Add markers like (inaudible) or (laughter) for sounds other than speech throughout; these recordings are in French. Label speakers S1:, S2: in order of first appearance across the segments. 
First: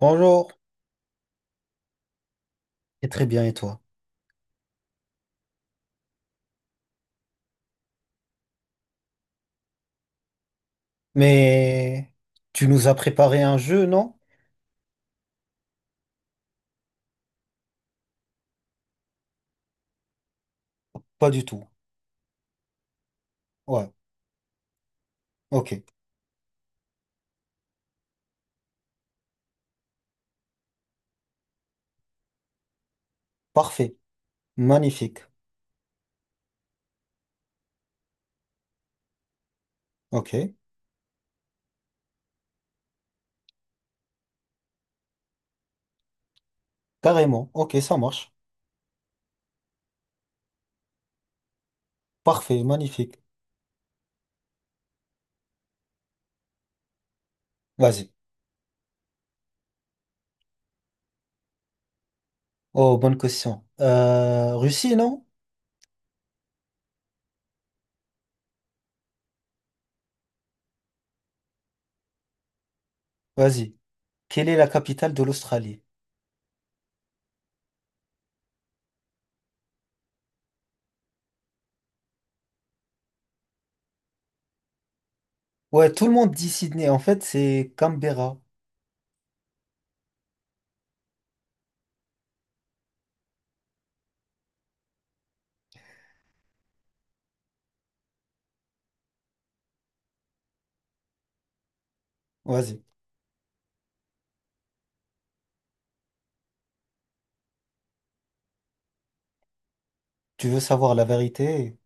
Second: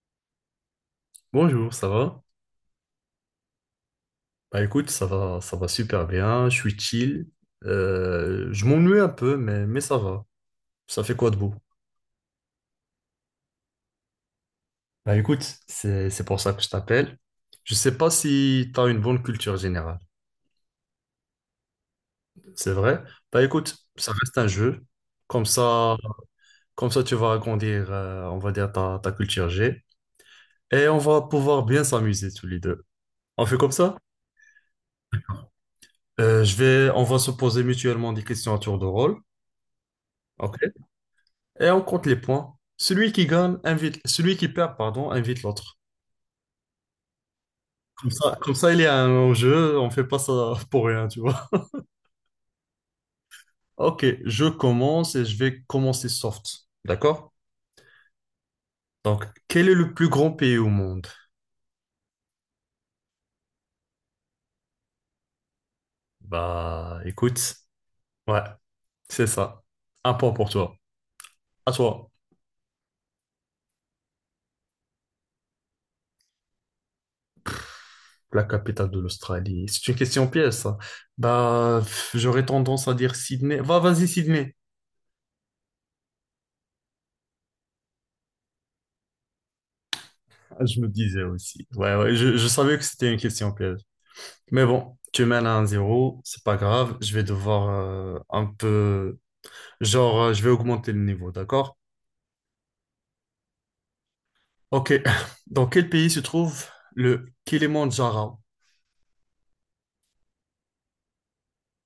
S1: Bonjour,
S2: Bonjour, ça va?
S1: et très bien, et toi?
S2: Bah écoute, ça va super bien, je suis chill. Je m'ennuie un peu, mais ça va. Ça fait quoi de beau?
S1: Mais tu nous as préparé un jeu, non?
S2: Bah écoute, c'est pour ça que je t'appelle. Je sais pas si t'as une bonne culture générale,
S1: Pas du tout.
S2: c'est vrai? Bah écoute,
S1: Ouais,
S2: ça reste un jeu. Comme
S1: ok,
S2: ça, comme ça tu vas agrandir, on va dire, ta culture G. Et on va pouvoir bien s'amuser tous les deux. On fait comme
S1: parfait,
S2: ça?
S1: magnifique,
S2: On va se poser mutuellement des questions à tour de rôle.
S1: ok,
S2: Ok, et on compte les points. Celui qui gagne invite, celui qui perd, pardon, invite l'autre.
S1: carrément, ok, ça marche,
S2: Comme ça, il y a un jeu, on fait pas ça pour rien, tu vois.
S1: parfait, magnifique.
S2: Ok, je commence et je vais commencer soft. D'accord?
S1: Vas-y.
S2: Donc, quel est le plus grand pays au monde?
S1: Oh, bonne question. Russie, non?
S2: Bah, écoute, ouais, c'est ça. Un point pour toi. À toi.
S1: Vas-y. Quelle est la capitale de l'Australie?
S2: La capitale de l'Australie. C'est une question pièce, ça. Bah, pff, j'aurais tendance à dire Sydney. Vas-y, Sydney.
S1: Ouais, tout le monde dit Sydney, en fait, c'est Canberra.
S2: Ah, je me disais aussi. Ouais, ouais, je savais que c'était une question piège. Mais bon, tu mènes à 1-0, c'est pas grave, je vais devoir un peu. Genre, je vais augmenter le niveau, d'accord?
S1: Vas-y.
S2: Ok. (laughs) Dans quel pays se trouve le Kilimandjaro?
S1: Tu veux savoir la vérité?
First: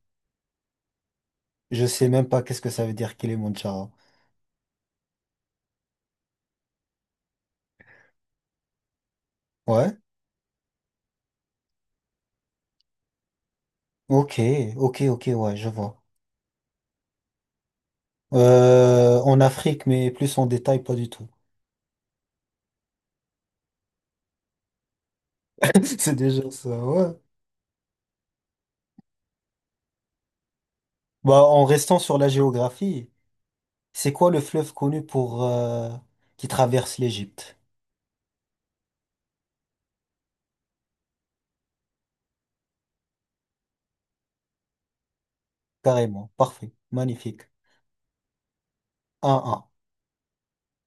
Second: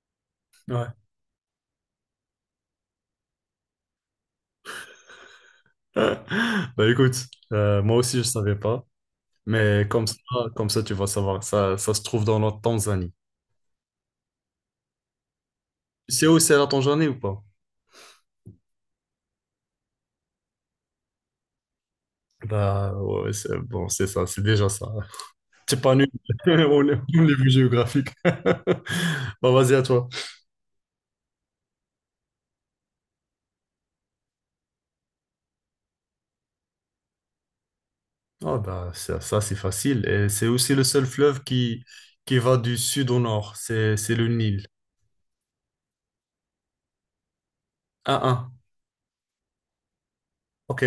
S2: Ouais.
S1: Je sais même pas qu'est-ce que ça veut dire Kilimandjaro.
S2: (laughs) Bah écoute, moi aussi je savais pas, mais
S1: Ouais,
S2: comme ça tu vas savoir, ça se trouve dans la Tanzanie.
S1: ok, ok, ok, ouais, je vois.
S2: Tu sais où c'est la Tanzanie ou pas?
S1: En Afrique, mais plus en détail, pas du tout.
S2: Bah ouais, c'est bon, c'est ça, c'est déjà ça. T'es
S1: (laughs)
S2: pas nul
S1: C'est déjà
S2: (laughs)
S1: ça,
S2: au
S1: ouais.
S2: niveau géographique. (laughs) Bah vas-y à toi.
S1: Bah, en restant sur la géographie, c'est quoi le fleuve connu pour qui traverse l'Égypte?
S2: Ah bah, ça, c'est facile. Et c'est aussi le seul fleuve qui va du sud au nord. C'est le Nil.
S1: Carrément, parfait, magnifique.
S2: 1-1.
S1: 1-1.
S2: OK.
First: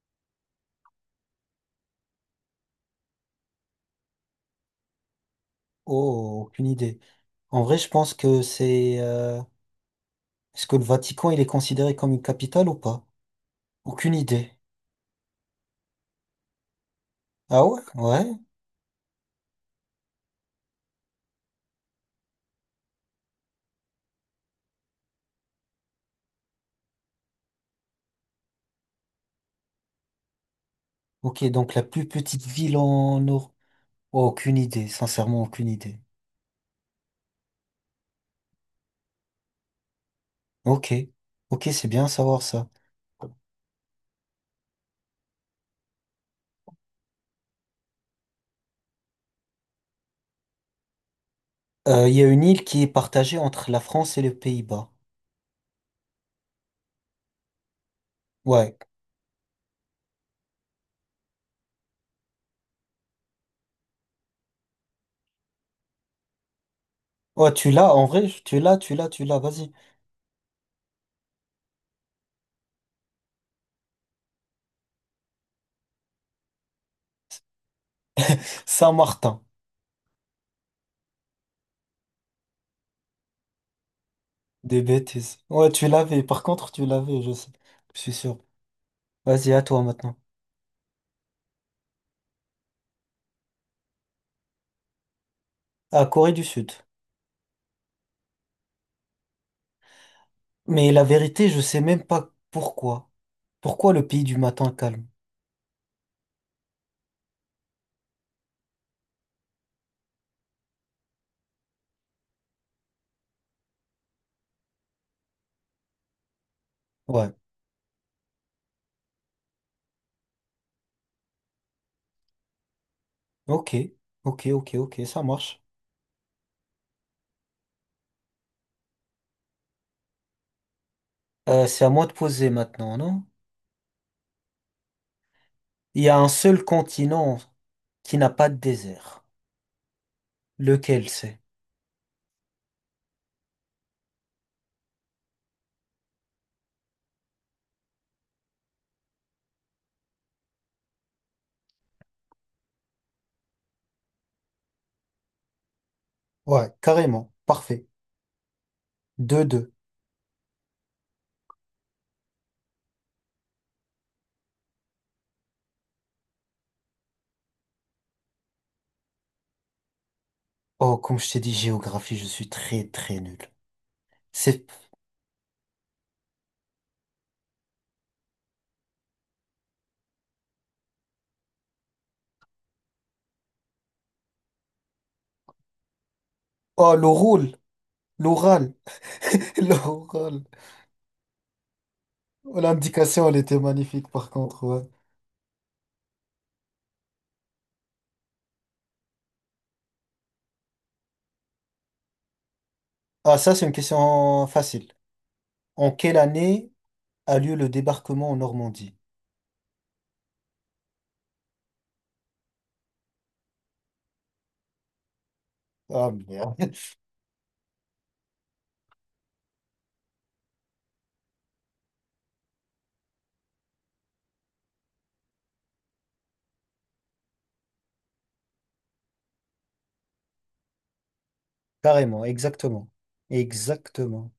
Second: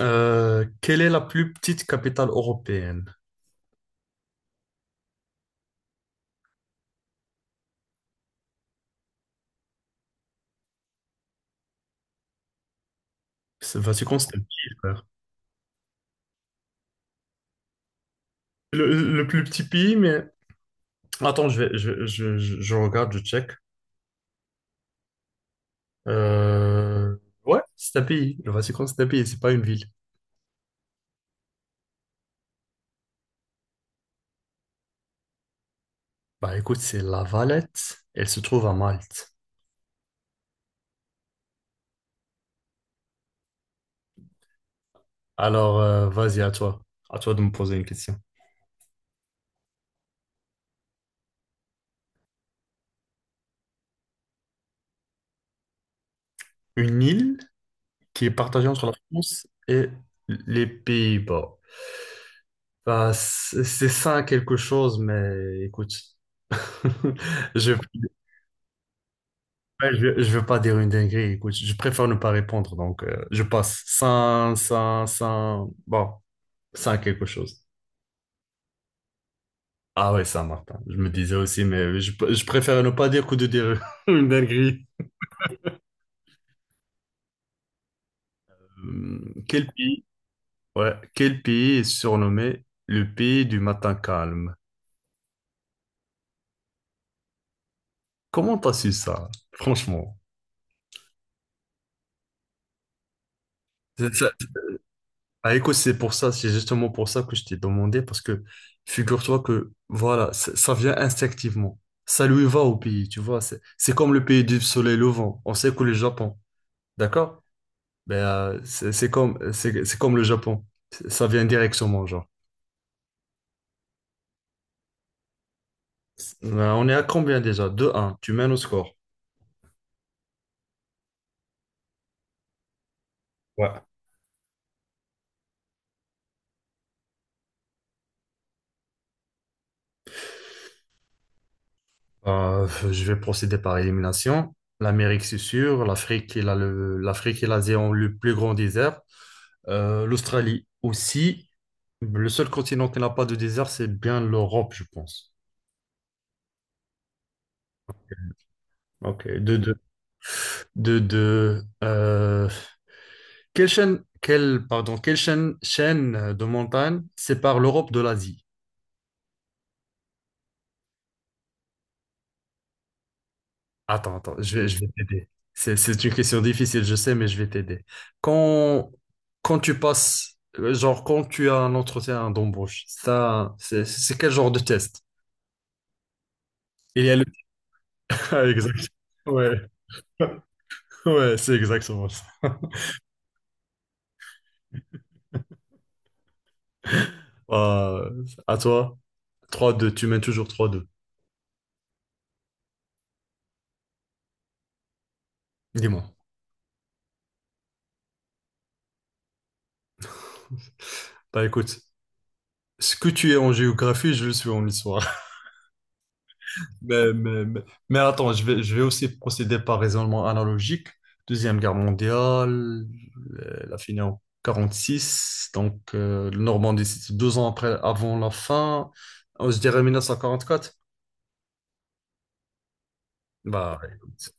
S2: Quelle est la plus petite capitale européenne?
S1: Oh, aucune idée. En vrai, je pense que c'est... est-ce que le Vatican, il est considéré comme une capitale ou pas?
S2: Vas-y,
S1: Aucune
S2: Constantine,
S1: idée.
S2: frère.
S1: Ah ouais? Ouais.
S2: Le plus petit pays, mais. Attends, je vais, je regarde, je check. Euh, Ouais c'est un pays. Le Vatican, c'est un pays, c'est pas une ville.
S1: Ok, donc la plus petite ville en Europe. Aucune idée, sincèrement, aucune idée.
S2: Bah écoute, c'est La Valette. Elle se trouve à Malte.
S1: Ok. Ok, c'est bien à savoir ça.
S2: Alors, vas-y, à toi. À toi de me poser une question.
S1: Il y a une île qui est partagée entre la France et les Pays-Bas.
S2: Une île? Qui est partagé
S1: Ouais.
S2: entre la France et les Pays-Bas. Bah, c'est ça quelque chose, mais écoute,
S1: Ouais,
S2: (laughs)
S1: tu
S2: ouais,
S1: l'as, en vrai, tu l'as, tu l'as, tu l'as, vas-y.
S2: je veux pas dire une dinguerie, écoute, je préfère ne pas répondre, donc je passe. Bon, Saint quelque chose.
S1: Saint-Martin,
S2: Ah ouais, Saint-Martin, je me disais aussi, mais je préfère ne pas dire que de dire (laughs) une
S1: des
S2: dinguerie.
S1: bêtises. Ouais, tu l'avais, par contre, tu l'avais, je sais. Je suis sûr.
S2: Hum,
S1: Vas-y, à
S2: Quel
S1: toi
S2: pays,
S1: maintenant.
S2: ouais, quel pays est surnommé le pays du matin calme?
S1: À Corée du Sud.
S2: Comment t'as su ça, franchement?
S1: Mais la vérité, je sais même pas pourquoi. Pourquoi le
S2: C'est-
S1: pays
S2: ça-
S1: du matin calme?
S2: Ah, écoute, c'est justement pour ça que je t'ai demandé, parce que figure-toi que, voilà, ça vient instinctivement. Ça lui va au pays, tu vois. C'est comme le pays du soleil levant. On sait que le Japon,
S1: Ouais.
S2: d'accord? Ben, c'est comme le Japon. Ça vient directement, genre.
S1: Ok, ok, ok, ok, ça marche.
S2: On est à combien déjà? 2-1, tu mènes au score.
S1: C'est à moi de poser maintenant, non?
S2: Ouais.
S1: Il y a un seul continent qui n'a pas de désert. Lequel c'est?
S2: Je vais procéder par élimination. L'Amérique, c'est sûr. L'Afrique et l'Afrique et l'Asie ont le plus grand désert. L'Australie aussi. Le seul continent qui n'a pas de désert, c'est bien l'Europe, je pense.
S1: Ouais, carrément. Parfait.
S2: Ok.
S1: deux deux
S2: De, de, euh, quelle chaîne de montagne sépare l'Europe de l'Asie?
S1: Oh, comme je t'ai dit, géographie, je suis très très nul.
S2: Attends, attends, je
S1: C'est...
S2: vais, je vais t'aider. C'est une question difficile, je sais, mais je vais t'aider. Quand, quand tu passes, genre, quand tu as un entretien d'embauche, ça, c'est quel genre de test?
S1: Oh,
S2: Il y a le. (laughs) Ah,
S1: l'oral,
S2: exact. Ouais,
S1: (laughs) l'oral.
S2: (laughs) ouais, c'est exactement ça.
S1: Oh, l'indication, elle était magnifique par contre. Ouais.
S2: À toi. 3-2, tu mènes toujours 3-2.
S1: Ah, ça, c'est une question facile. En
S2: Dis-moi.
S1: quelle année a lieu le débarquement en Normandie?
S2: Bah écoute, ce que tu es en géographie, je le suis en histoire.
S1: Ah, merde.
S2: (laughs) Mais, mais, mais, mais attends, je vais aussi procéder par raisonnement analogique. Deuxième guerre mondiale, la fin en 46. Donc, le Normandie, c'est 2 ans après, avant la fin. Je dirais 1944.
S1: (laughs) Carrément, exactement.
S2: Bah,
S1: Exactement.
S2: écoute,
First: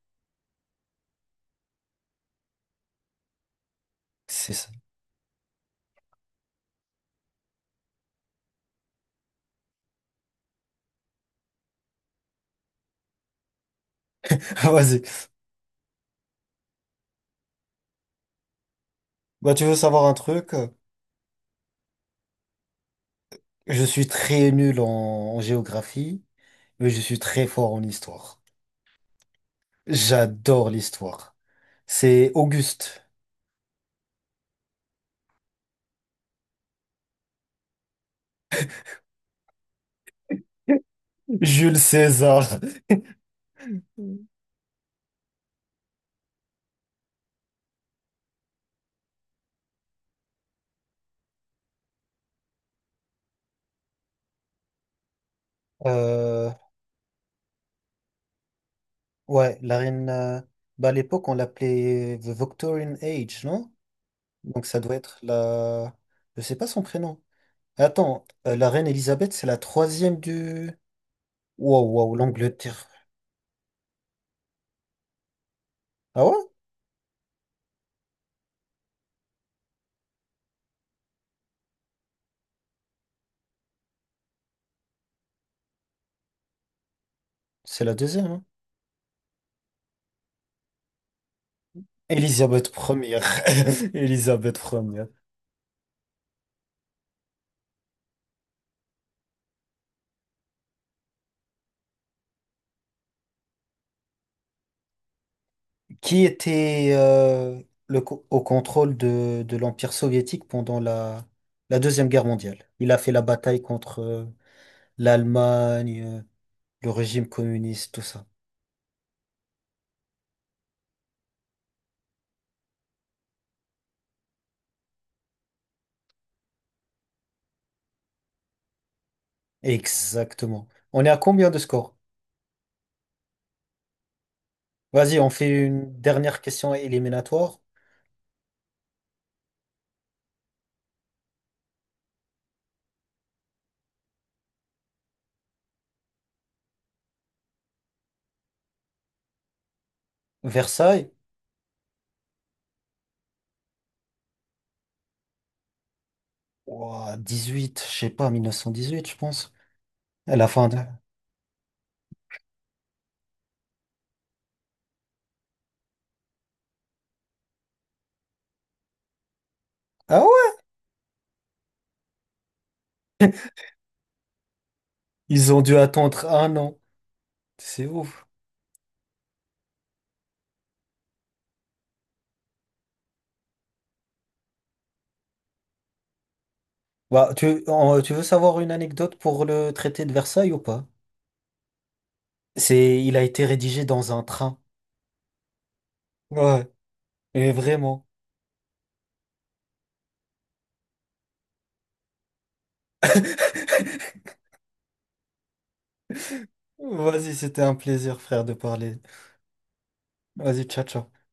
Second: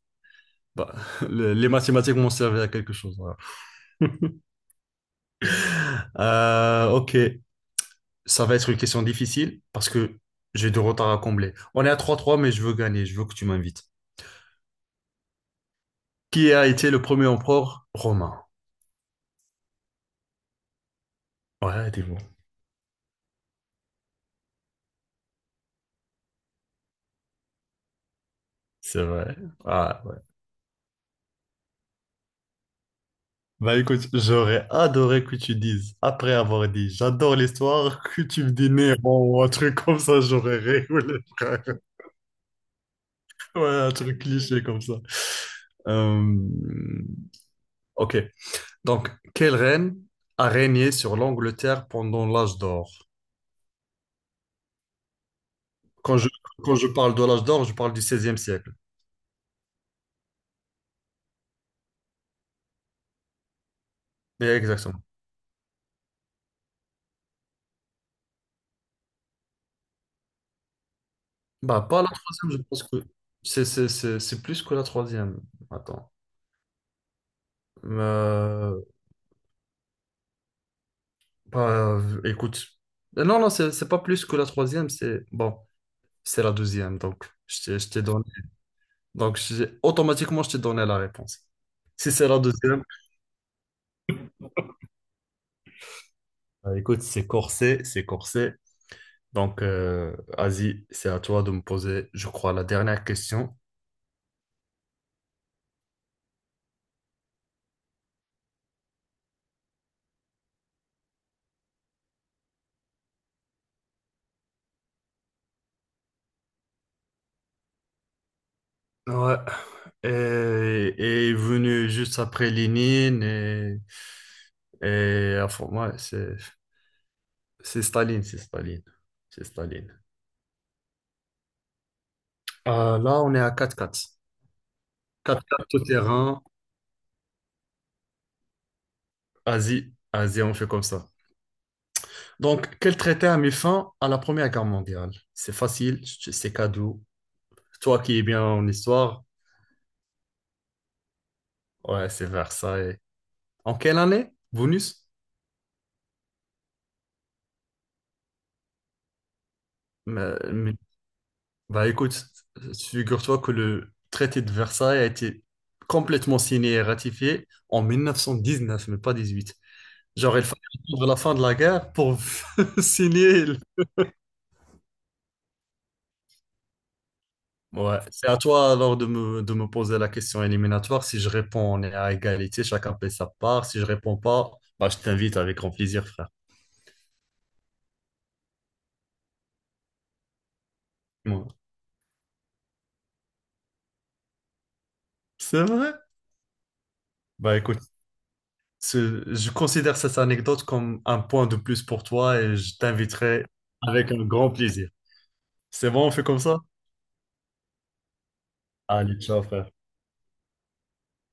S2: bah, (laughs) les mathématiques m'ont servi à quelque chose, voilà. (laughs)
S1: C'est ça.
S2: Ok. Ça va être une question difficile parce que j'ai du retard à combler. On est à 3-3, mais je veux gagner, je veux que tu m'invites.
S1: (laughs) Vas-y.
S2: Qui a été le premier empereur romain?
S1: Bah, tu veux savoir un truc?
S2: Ouais, dis bon.
S1: Je suis très nul en géographie, mais je suis très fort en histoire.
S2: C'est vrai. Ah, ouais.
S1: J'adore l'histoire. C'est Auguste.
S2: Bah écoute, j'aurais adoré que tu dises, après avoir dit j'adore l'histoire, (laughs) que tu me dis Néron ou un truc comme ça, j'aurais rigolé, frère.
S1: Jules
S2: (laughs)
S1: César.
S2: Ouais, un truc cliché comme ça. Euh, Ok. Donc, quelle reine a régné sur l'Angleterre pendant l'âge d'or? Quand je,
S1: Euh,
S2: quand je parle de l'âge d'or, je parle du 16e siècle.
S1: ouais, la reine. Bah, à l'époque, on l'appelait The Victorian Age, non?
S2: Mais
S1: Donc ça doit
S2: exactement.
S1: être la. Je sais pas son prénom. Attends, la reine Elisabeth, c'est la troisième du. Wow,
S2: Bah, pas la
S1: wow,
S2: troisième, je pense
S1: l'Angleterre.
S2: que c'est plus que la troisième. Attends.
S1: Ah ouais?
S2: Euh, bah, écoute. Non, non, c'est pas plus que la troisième, c'est bon, c'est la deuxième. Donc, je t'ai
S1: C'est
S2: je
S1: la
S2: t'ai donné.
S1: deuxième, hein.
S2: Donc, automatiquement, je t'ai donné la réponse. Si c'est la
S1: Elisabeth
S2: deuxième,
S1: première. (laughs) Elisabeth première.
S2: bah, écoute, c'est corsé, c'est corsé. Donc, Asie, c'est à toi de me poser, je crois, la dernière question.
S1: Qui était au contrôle de l'Empire soviétique pendant la Deuxième Guerre mondiale? Il a fait la bataille contre l'Allemagne. Le régime communiste, tout ça.
S2: Ouais. Et est venu juste après Lénine et enfin, ouais, c'est Staline, c'est Staline, c'est Staline.
S1: Exactement. On est à combien de scores?
S2: Là, on est à 4-4,
S1: Vas-y, on
S2: quatre
S1: fait
S2: quatre tout
S1: une dernière
S2: terrain,
S1: question éliminatoire.
S2: Asie, Asie, on fait comme ça. Donc, quel traité a mis fin à la Première Guerre mondiale? C'est facile, c'est cadeau. Toi qui es bien en histoire,
S1: Versailles?
S2: ouais, c'est Versailles. En quelle année? Bonus?
S1: Ouah, huit je sais pas, 1918, je pense. À la fin de...
S2: Bah écoute, figure-toi que le traité de Versailles a été complètement signé et ratifié en 1919, mais pas 18.
S1: Ah
S2: Genre, il
S1: ouais?
S2: fallait attendre la fin de la guerre pour (laughs) signer.
S1: Ils ont dû attendre un an. C'est
S2: Ouais,
S1: ouf.
S2: c'est à toi alors de me, poser la question éliminatoire. Si je réponds, on est à égalité, chacun paie sa part. Si je réponds pas, bah je t'invite avec grand plaisir, frère.
S1: Bah, tu veux savoir une anecdote pour le traité de Versailles ou pas?
S2: Ouais.
S1: C'est, il a été rédigé dans un train.
S2: C'est vrai?
S1: Ouais, et
S2: Bah écoute,
S1: vraiment.
S2: je considère cette anecdote comme un point de plus pour toi et je t'inviterai
S1: (laughs)
S2: avec un grand plaisir. C'est bon, on fait comme ça?
S1: Vas-y, c'était un plaisir, frère, de parler.
S2: Allez, ciao, frère.
S1: Vas-y, ciao, ciao.